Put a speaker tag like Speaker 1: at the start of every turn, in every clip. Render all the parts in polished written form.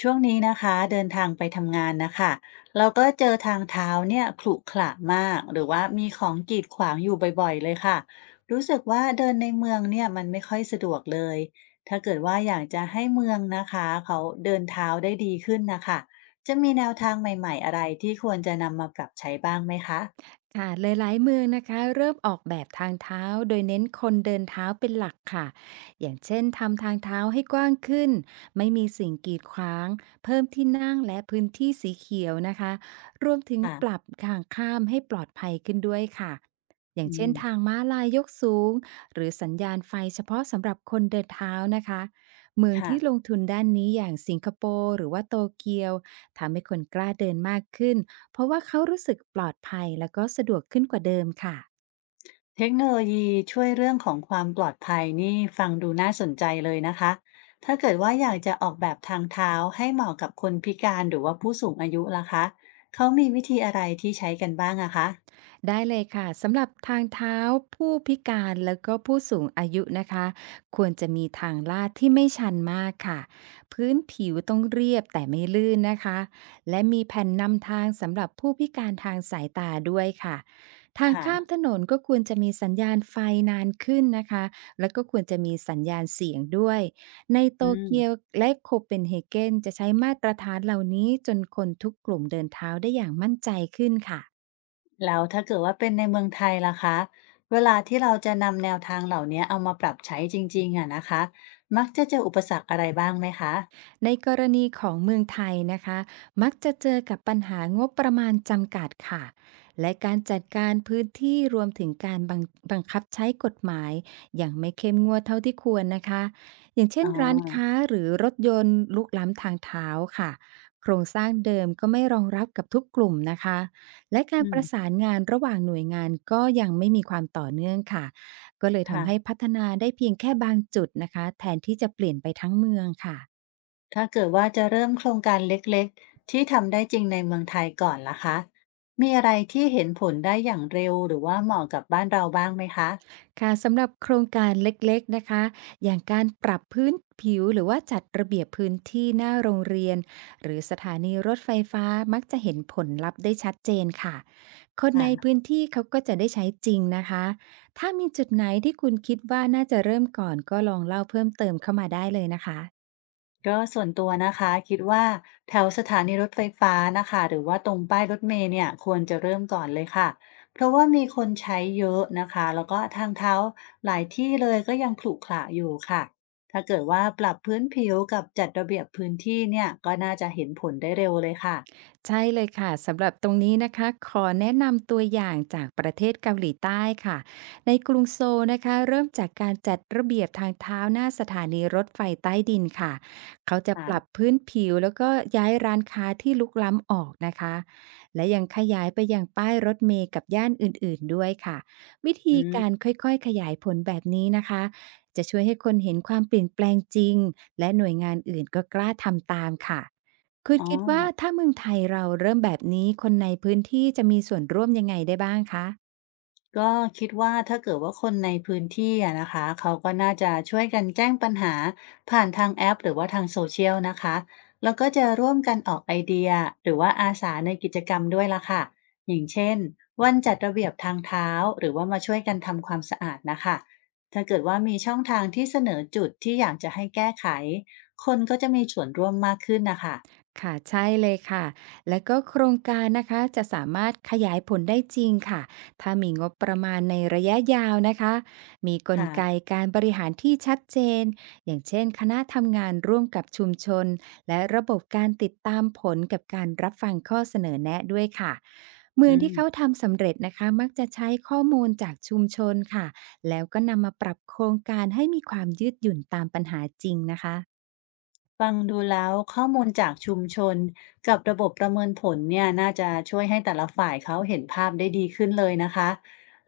Speaker 1: ช่วงนี้นะคะเดินทางไปทำงานนะคะเราก็เจอทางเท้าเนี่ยขรุขระมากหรือว่ามีของกีดขวางอยู่บ่อยๆเลยค่ะรู้สึกว่าเดินในเมืองเนี่ยมันไม่ค่อยสะดวกเลยถ้าเกิดว่าอยากจะให้เมืองนะคะเขาเดินเท้าได้ดีขึ้นนะคะจะมีแนวทางใหม่ๆอะไรที่ควรจะนำมาปรับใช้บ้างไหมคะ
Speaker 2: ค่ะหลายๆเมืองนะคะเริ่มออกแบบทางเท้าโดยเน้นคนเดินเท้าเป็นหลักค่ะอย่างเช่นทำทางเท้าให้กว้างขึ้นไม่มีสิ่งกีดขวางเพิ่มที่นั่งและพื้นที่สีเขียวนะคะรวมถึงป
Speaker 1: ค่ะ
Speaker 2: รับทางข้ามให้ปลอดภัยขึ้นด้วยค่ะอย่าง
Speaker 1: อื
Speaker 2: เช่น
Speaker 1: ม
Speaker 2: ทางม้าลายยกสูงหรือสัญญาณไฟเฉพาะสำหรับคนเดินเท้านะคะเมืองที่ล
Speaker 1: ค่ะ
Speaker 2: งทุนด้านนี้อย่างสิงคโปร์หรือว่าโตเกียวทำให้คนกล้าเดินมากขึ้น เพราะว่าเขารู้สึกปลอดภัยแล้วก็สะดวกขึ้นกว่าเดิมค่ะ
Speaker 1: เทคโนโลยีช่วยเรื่องของความปลอดภัยนี่ฟังดูน่าสนใจเลยนะคะถ้าเกิดว่าอยากจะออกแบบทางเท้าให้เหมาะกับคนพิการหรือว่าผู้สูงอายุล่ะคะเขามีวิธีอะไรที่ใช้กันบ้างอะคะ
Speaker 2: ได้เลยค่ะสำหรับทางเท้าผู้พิการแล้วก็ผู้สูงอายุนะคะควรจะมีทางลาดที่ไม่ชันมากค่ะพื้นผิวต้องเรียบแต่ไม่ลื่นนะคะและมีแผ่นนำทางสำหรับผู้พิการทางสายตาด้วยค่ะทาง
Speaker 1: ค่ะ
Speaker 2: ข้ามถนนก็ควรจะมีสัญญาณไฟนานขึ้นนะคะแล้วก็ควรจะมีสัญญาณเสียงด้วยในโต
Speaker 1: อืม
Speaker 2: เกียวและโคเปนเฮเกนจะใช้มาตรฐานเหล่านี้จนคนทุกกลุ่มเดินเท้าได้อย่างมั่นใจขึ้นค่ะ
Speaker 1: แล้วถ้าเกิดว่าเป็นในเมืองไทยล่ะคะเวลาที่เราจะนำแนวทางเหล่านี้เอามาปรับใช้จริงๆอะนะคะมักจะเจออุปสรรคอะไรบ้างไหมคะ
Speaker 2: ในกรณีของเมืองไทยนะคะมักจะเจอกับปัญหางบประมาณจำกัดค่ะและการจัดการพื้นที่รวมถึงการบังคับใช้กฎหมายอย่างไม่เข้มงวดเท่าที่ควรนะคะอย่างเช่
Speaker 1: อ๋
Speaker 2: น
Speaker 1: อ
Speaker 2: ร้านค้าหรือรถยนต์ลุกล้ำทางเท้าค่ะโครงสร้างเดิมก็ไม่รองรับกับทุกกลุ่มนะคะและกา
Speaker 1: อื
Speaker 2: รประสา
Speaker 1: ม
Speaker 2: นงานระหว่างหน่วยงานก็ยังไม่มีความต่อเนื่องค่ะก็เลยทำให้
Speaker 1: ค่ะ
Speaker 2: พัฒนาได้เพียงแค่บางจุดนะคะแทนที่จะเปลี่ยนไปทั้งเมืองค่ะ
Speaker 1: ถ้าเกิดว่าจะเริ่มโครงการเล็กๆที่ทำได้จริงในเมืองไทยก่อนล่ะคะมีอะไรที่เห็นผลได้อย่างเร็วหรือว่าเหมาะกับบ้านเราบ้างไหมคะ
Speaker 2: ค่ะสำหรับโครงการเล็กๆนะคะอย่างการปรับพื้นผิวหรือว่าจัดระเบียบพื้นที่หน้าโรงเรียนหรือสถานีรถไฟฟ้ามักจะเห็นผลลัพธ์ได้ชัดเจนค่ะ คนในพื้
Speaker 1: อ่ะ
Speaker 2: นที่เขาก็จะได้ใช้จริงนะคะ ถ้ามีจุดไหนที่คุณคิดว่าน่าจะเริ่มก่อนก็ลองเล่าเพิ่มเติมเข้ามาได้เลยนะคะ
Speaker 1: ก็ส่วนตัวนะคะคิดว่าแถวสถานีรถไฟฟ้านะคะหรือว่าตรงป้ายรถเมล์เนี่ยควรจะเริ่มก่อนเลยค่ะ เพราะว่ามีคนใช้เยอะนะคะแล้วก็ทางเท้าหลายที่เลยก็ยังขรุขระอยู่ค่ะ ถ้าเกิดว่าปรับพื้นผิวกับจัดระเบียบพื้นที่เนี่ยก็น่าจะเห็นผลได้เร็วเลยค่ะ
Speaker 2: ใช่เลยค่ะสำหรับตรงนี้นะคะขอแนะนำตัวอย่างจากประเทศเกาหลีใต้ค่ะในกรุงโซลนะคะเริ่มจากการจัดระเบียบทางเท้าหน้าสถานีรถไฟใต้ดินค่ะเขาจะปรับ
Speaker 1: อ่า
Speaker 2: พื้นผิวแล้วก็ย้ายร้านค้าที่ลุกล้ำออกนะคะและยังขยายไปยังป้ายรถเมล์กับย่านอื่นๆด้วยค่ะวิ
Speaker 1: อื
Speaker 2: ธี
Speaker 1: ม
Speaker 2: การค่อยๆขยายผลแบบนี้นะคะจะช่วยให้คนเห็นความเปลี่ยนแปลงจริงและหน่วยงานอื่นก็กล้าทำตามค่ะ คุณ
Speaker 1: อ๋อ
Speaker 2: คิดว่าถ้าเมืองไทยเราเริ่มแบบนี้คนในพื้นที่จะมีส่วนร่วมยังไงได้บ้างคะ
Speaker 1: ก็คิดว่าถ้าเกิดว่าคนในพื้นที่อะนะคะเขาก็น่าจะช่วยกันแจ้งปัญหาผ่านทางแอปหรือว่าทางโซเชียลนะคะแล้วก็จะร่วมกันออกไอเดียหรือว่าอาสาในกิจกรรมด้วยล่ะค่ะอย่างเช่นวันจัดระเบียบทางเท้าหรือว่ามาช่วยกันทำความสะอาดนะคะถ้าเกิดว่ามีช่องทางที่เสนอจุดที่อยากจะให้แก้ไขคนก็จะมีส่วนร่วมมากขึ้นนะคะ
Speaker 2: ค่ะใช่เลยค่ะและก็โครงการนะคะจะสามารถขยายผลได้จริงค่ะถ้ามีงบประมาณในระยะยาวนะคะมีกลไก
Speaker 1: ค่ะ
Speaker 2: การบริหารที่ชัดเจนอย่างเช่นคณะทำงานร่วมกับชุมชนและระบบการติดตามผลกับการรับฟังข้อเสนอแนะด้วยค่ะเมื
Speaker 1: อื
Speaker 2: องที่เขา
Speaker 1: ม
Speaker 2: ทำสำเร็จนะคะมักจะใช้ข้อมูลจากชุมชนค่ะแล้วก็นำมาปรับโครงการให้มีความยืดหยุ่นตามปัญหาจริงนะคะ
Speaker 1: ฟังดูแล้วข้อมูลจากชุมชนกับระบบประเมินผลเนี่ยน่าจะช่วยให้แต่ละฝ่ายเขาเห็นภาพได้ดีขึ้นเลยนะคะ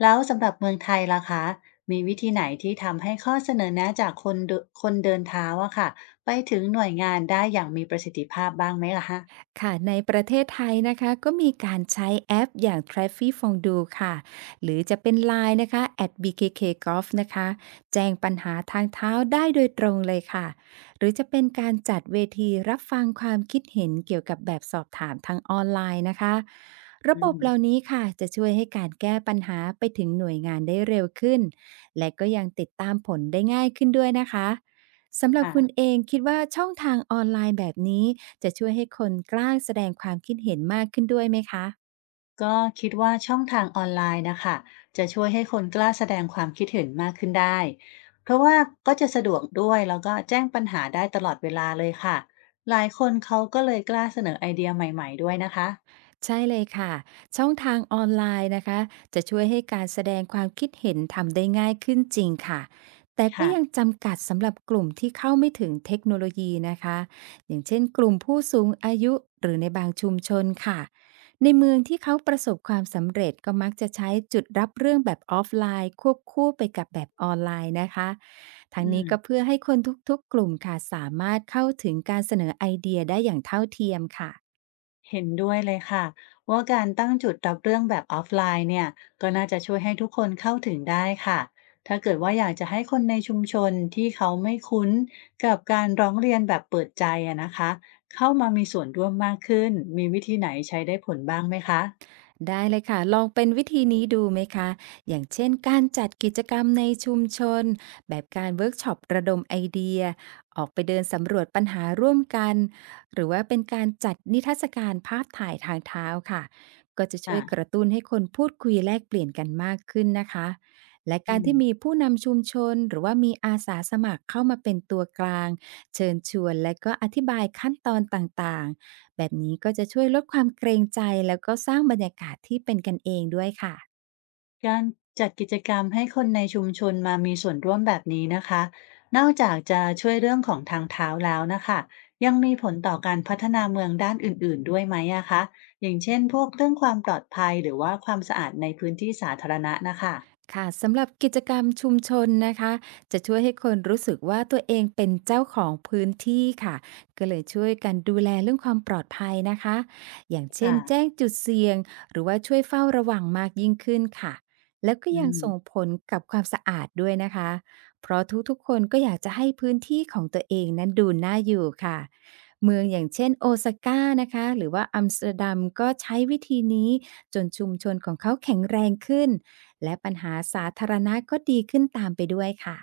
Speaker 1: แล้วสำหรับเมืองไทยล่ะคะมีวิธีไหนที่ทำให้ข้อเสนอแนะจากคนเดินเท้าอะค่ะไปถึงหน่วยงานได้อย่างมีประสิทธิภาพบ้างไหมล่ะคะ
Speaker 2: ค่ะในประเทศไทยนะคะก็มีการใช้แอปอย่าง Traffic Fondue ค่ะหรือจะเป็นไลน์นะคะ @BKK Golf นะคะแจ้งปัญหาทางเท้าได้โดยตรงเลยค่ะหรือจะเป็นการจัดเวทีรับฟังความคิดเห็นเกี่ยวกับแบบสอบถามทางออนไลน์นะคะระ
Speaker 1: อื
Speaker 2: บบ
Speaker 1: ม
Speaker 2: เหล่านี้ค่ะจะช่วยให้การแก้ปัญหาไปถึงหน่วยงานได้เร็วขึ้นและก็ยังติดตามผลได้ง่ายขึ้นด้วยนะคะ สำหรับคุณ
Speaker 1: ค่ะ
Speaker 2: เองคิดว่าช่องทางออนไลน์แบบนี้จะช่วยให้คนกล้าแสดงความคิดเห็นมากขึ้นด้วยไหมคะ
Speaker 1: ก็คิดว่าช่องทางออนไลน์นะคะจะช่วยให้คนกล้าแสดงความคิดเห็นมากขึ้นได้เพราะว่าก็จะสะดวกด้วยแล้วก็แจ้งปัญหาได้ตลอดเวลาเลยค่ะหลายคนเขาก็เลยกล้าเสนอไอเดียใหม่ๆด้วยนะคะ
Speaker 2: ใช่เลยค่ะช่องทางออนไลน์นะคะจะช่วยให้การแสดงความคิดเห็นทำได้ง่ายขึ้นจริงค่ะแต่ก็
Speaker 1: ค่ะ
Speaker 2: ยังจำกัดสำหรับกลุ่มที่เข้าไม่ถึงเทคโนโลยีนะคะอย่างเช่นกลุ่มผู้สูงอายุหรือในบางชุมชนค่ะในเมืองที่เขาประสบความสำเร็จก็มักจะใช้จุดรับเรื่องแบบออฟไลน์ควบคู่ไปกับแบบออนไลน์นะคะทั้
Speaker 1: อื
Speaker 2: งนี้ก็
Speaker 1: ม
Speaker 2: เพื่อให้คนทุกๆกลุ่มค่ะสามารถเข้าถึงการเสนอไอเดียได้อย่างเท่าเทียมค่ะ
Speaker 1: เห็นด้วยเลยค่ะว่าการตั้งจุดรับเรื่องแบบออฟไลน์เนี่ยก็น่าจะช่วยให้ทุกคนเข้าถึงได้ค่ะถ้าเกิดว่าอยากจะให้คนในชุมชนที่เขาไม่คุ้นกับการร้องเรียนแบบเปิดใจอะนะคะเข้ามามีส่วนร่วมมากขึ้นมีวิธีไหนใช้ได้ผลบ้างไหมคะ
Speaker 2: ได้เลยค่ะลองเป็นวิธีนี้ดูไหมคะอย่างเช่นการจัดกิจกรรมในชุมชนแบบการเวิร์กช็อประดมไอเดียออกไปเดินสำรวจปัญหาร่วมกันหรือว่าเป็นการจัดนิทรรศการภาพถ่ายทางเท้าค่ะก็จะ
Speaker 1: อ่ะ
Speaker 2: ช่วยกระตุ้นให้คนพูดคุยแลกเปลี่ยนกันมากขึ้นนะคะและกา
Speaker 1: อื
Speaker 2: ร
Speaker 1: ม
Speaker 2: ที่มีผู้นำชุมชนหรือว่ามีอาสาสมัครเข้ามาเป็นตัวกลางเชิญชวนและก็อธิบายขั้นตอนต่างๆ แบบนี้ก็จะช่วยลดความเกรงใจแล้วก็สร้างบรรยากาศที่เป็นกันเองด้วยค่ะ
Speaker 1: การจัดกิจกรรมให้คนในชุมชนมามีส่วนร่วมแบบนี้นะคะนอกจากจะช่วยเรื่องของทางเท้าแล้วนะคะยังมีผลต่อการพัฒนาเมืองด้านอื่นๆด้วยไหมอะคะอย่างเช่นพวกเรื่องความปลอดภัยหรือว่าความสะอาดในพื้นที่สาธารณะนะคะ
Speaker 2: ค่ะสำหรับกิจกรรมชุมชนนะคะจะช่วยให้คนรู้สึกว่าตัวเองเป็นเจ้าของพื้นที่ค่ะก็เลยช่วยกันดูแลเรื่องความปลอดภัยนะคะอย่างเช่นแจ้ง
Speaker 1: ค่ะ
Speaker 2: จุดเสี่ยงหรือว่าช่วยเฝ้าระวังมากยิ่งขึ้นค่ะแล้วก็
Speaker 1: อื
Speaker 2: ยังส่ง
Speaker 1: ม
Speaker 2: ผลกับความสะอาดด้วยนะคะเพราะทุกๆคนก็อยากจะให้พื้นที่ของตัวเองนั้นดูน่าอยู่ค่ะเมืองอย่างเช่นโอซาก้านะคะหรือว่าอัมสเตอร์ดัมก็ใช้วิธีนี้จนชุมชนของเขาแข็งแรงขึ้น และปัญหาสาธารณะก็ดีขึ้นตามไปด้วยค่ะ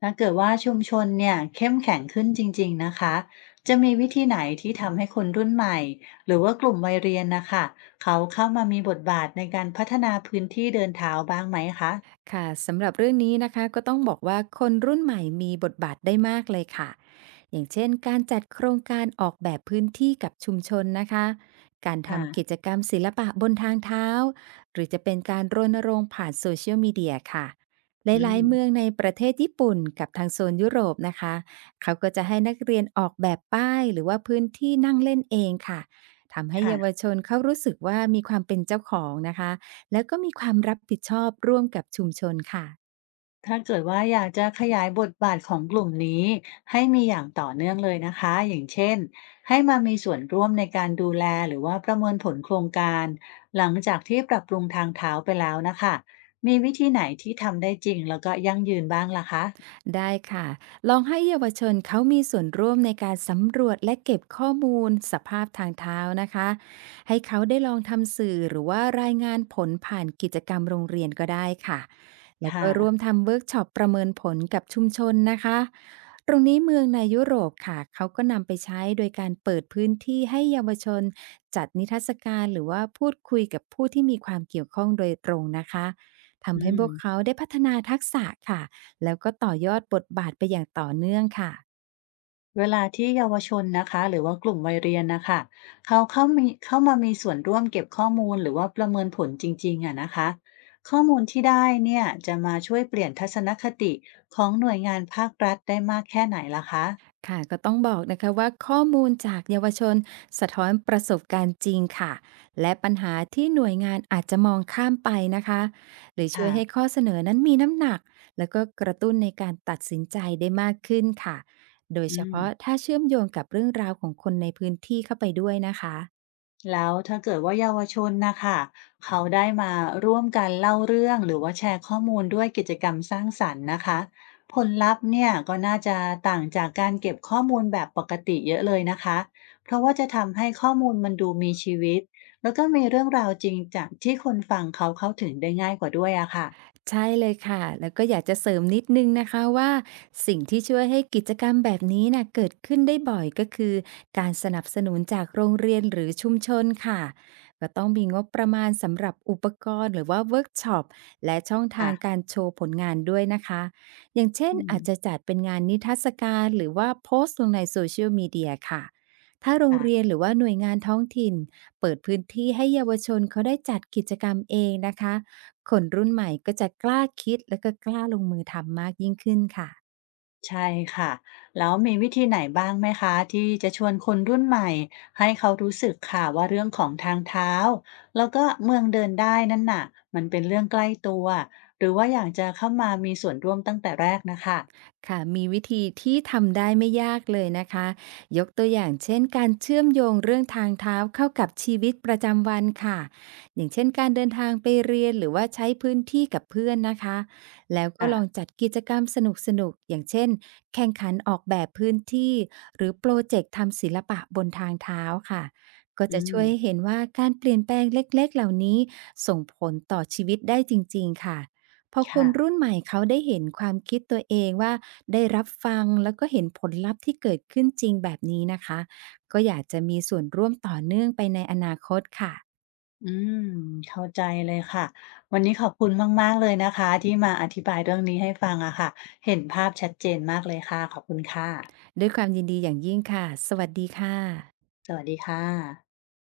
Speaker 1: ถ้าเกิดว่าชุมชนเนี่ยเข้มแข็งขึ้นจริงๆนะคะจะมีวิธีไหนที่ทำให้คนรุ่นใหม่หรือว่ากลุ่มวัยเรียนนะคะเขาเข้ามามีบทบาทในการพัฒนาพื้นที่เดินเท้าบ้างไหมคะ
Speaker 2: ค่ะสำหรับเรื่องนี้นะคะก็ต้องบอกว่าคนรุ่นใหม่มีบทบาทได้มากเลยค่ะอย่างเช่นการจัดโครงการออกแบบพื้นที่กับชุมชนนะคะการทำกิ
Speaker 1: ค่ะ
Speaker 2: จกรรมศิลปะบนทางเท้าหรือจะเป็นการรณรงค์ผ่านโซเชียลมีเดียค่ะห
Speaker 1: อื
Speaker 2: ลายๆเมือง
Speaker 1: ม
Speaker 2: ในประเทศญี่ปุ่นกับทางโซนยุโรปนะคะเขาก็จะให้นักเรียนออกแบบป้ายหรือว่าพื้นที่นั่งเล่นเองค่ะทำให้เยาว
Speaker 1: ค่ะ
Speaker 2: ชนเขารู้สึกว่ามีความเป็นเจ้าของนะคะ แล้วก็มีความรับผิดชอบร่วมกับชุมชนค่ะ
Speaker 1: ถ้าเกิดว่าอยากจะขยายบทบาทของกลุ่มนี้ให้มีอย่างต่อเนื่องเลยนะคะ อย่างเช่นให้มามีส่วนร่วมในการดูแลหรือว่าประเมินผลโครงการหลังจากที่ปรับปรุงทางเท้าไปแล้วนะคะ มีวิธีไหนที่ทำได้จริงแล้วก็ยั่งยืนบ้างล่ะคะ
Speaker 2: ได้ค่ะลองให้เยาวชนเขามีส่วนร่วมในการสำรวจและเก็บข้อมูลสภาพทางเท้านะคะให้เขาได้ลองทำสื่อหรือว่ารายงานผลผ่านกิจกรรมโรงเรียนก็ได้ค่ะและ
Speaker 1: ค่ะ
Speaker 2: ก็ร่วมทำเวิร์กช็อปประเมินผลกับชุมชนนะคะตรงนี้เมืองในยุโรปค่ะเขาก็นำไปใช้โดยการเปิดพื้นที่ให้เยาวชนจัดนิทรรศการหรือว่าพูดคุยกับผู้ที่มีความเกี่ยวข้องโดยตรงนะคะทำ
Speaker 1: อื
Speaker 2: ให้พวกเขา
Speaker 1: ม
Speaker 2: ได้พัฒนาทักษะค่ะ แล้วก็ต่อยอดบทบาทไปอย่างต่อเนื่องค่ะ
Speaker 1: เวลาที่เยาวชนนะคะหรือว่ากลุ่มวัยเรียนนะคะเขาเข้ามามีส่วนร่วมเก็บข้อมูลหรือว่าประเมินผลจริงๆอะนะคะข้อมูลที่ได้เนี่ยจะมาช่วยเปลี่ยนทัศนคติของหน่วยงานภาครัฐได้มากแค่ไหนล่ะคะ
Speaker 2: ค่ะก็ต้องบอกนะคะว่าข้อมูลจากเยาวชนสะท้อนประสบการณ์จริงค่ะและปัญหาที่หน่วยงานอาจจะมองข้ามไปนะคะหรือช่
Speaker 1: ค่ะ
Speaker 2: วยให้ข้อเสนอนั้นมีน้ำหนักแล้วก็กระตุ้นในการตัดสินใจได้มากขึ้นค่ะ โดย
Speaker 1: อื
Speaker 2: เฉ
Speaker 1: ม
Speaker 2: พาะถ้าเชื่อมโยงกับเรื่องราวของคนในพื้นที่เข้าไปด้วยนะคะ
Speaker 1: แล้วถ้าเกิดว่าเยาวชนนะคะเขาได้มาร่วมกันเล่าเรื่องหรือว่าแชร์ข้อมูลด้วยกิจกรรมสร้างสรรค์นะคะผลลัพธ์เนี่ยก็น่าจะต่างจากการเก็บข้อมูลแบบปกติเยอะเลยนะคะเพราะว่าจะทำให้ข้อมูลมันดูมีชีวิตแล้วก็มีเรื่องราวจริงจากที่คนฟังเขาเข้าถึงได้ง่ายกว่าด้วยอะค่ะ
Speaker 2: ใช่เลยค่ะ แล้วก็อยากจะเสริมนิดนึงนะคะว่าสิ่งที่ช่วยให้กิจกรรมแบบนี้น่ะเกิดขึ้นได้บ่อยก็คือการสนับสนุนจากโรงเรียนหรือชุมชนค่ะก็ต้องมีงบประมาณสำหรับอุปกรณ์หรือว่าเวิร์กช็อปและช่องทา
Speaker 1: ค่ะ
Speaker 2: งการโชว์ผลงานด้วยนะคะอย่างเช่น
Speaker 1: อืม
Speaker 2: อาจจะจัดเป็นงานนิทรรศการหรือว่าโพสต์ลงในโซเชียลมีเดียค่ะถ้าโรงเรีย
Speaker 1: ค่ะ
Speaker 2: นหรือว่าหน่วยงานท้องถิ่นเปิดพื้นที่ให้เยาวชนเขาได้จัดกิจกรรมเองนะคะ คนรุ่นใหม่ก็จะกล้าคิดแล้วก็กล้าลงมือทำมากยิ่งขึ้นค่ะ
Speaker 1: ใช่ค่ะแล้วมีวิธีไหนบ้างไหมคะที่จะชวนคนรุ่นใหม่ให้เขารู้สึกค่ะว่าเรื่องของทางเท้าแล้วก็เมืองเดินได้นั่นน่ะมันเป็นเรื่องใกล้ตัวหรือว่าอยากจะเข้ามามีส่วนร่วมตั้งแต่แรกนะคะ
Speaker 2: ค่ะมีวิธีที่ทำได้ไม่ยากเลยนะคะยกตัวอย่างเช่นการเชื่อมโยงเรื่องทางเท้าเข้ากับชีวิตประจำวันค่ะอย่างเช่นการเดินทางไปเรียนหรือว่าใช้พื้นที่กับเพื่อนนะคะแล้วก็ลอง
Speaker 1: ค่ะ
Speaker 2: จัดกิจกรรมสนุกๆอย่างเช่นแข่งขันออกแบบพื้นที่หรือโปรเจกต์ทำศิลปะบนทางเท้าค่ะก็
Speaker 1: อื
Speaker 2: จะช่ว
Speaker 1: ม
Speaker 2: ยให้เห็นว่าการเปลี่ยนแปลงเล็กๆเหล่านี้ส่งผลต่อชีวิตได้จริงๆค่ะ พอคน
Speaker 1: ค่ะ
Speaker 2: รุ่นใหม่เขาได้เห็นความคิดตัวเองว่าได้รับฟังแล้วก็เห็นผลลัพธ์ที่เกิดขึ้นจริงแบบนี้นะคะก็อยากจะมีส่วนร่วมต่อเนื่องไปในอนาคตค่ะ
Speaker 1: อืมเข้าใจเลยค่ะวันนี้ขอบคุณมากๆเลยนะคะที่มาอธิบายเรื่องนี้ให้ฟังอะค่ะเห็นภาพชัดเจนมากเลยค่ะขอบคุณค่ะ
Speaker 2: ด้วยความยินดีอย่างยิ่งค่ะสวัสดีค่ะ
Speaker 1: สวัสดีค่ะ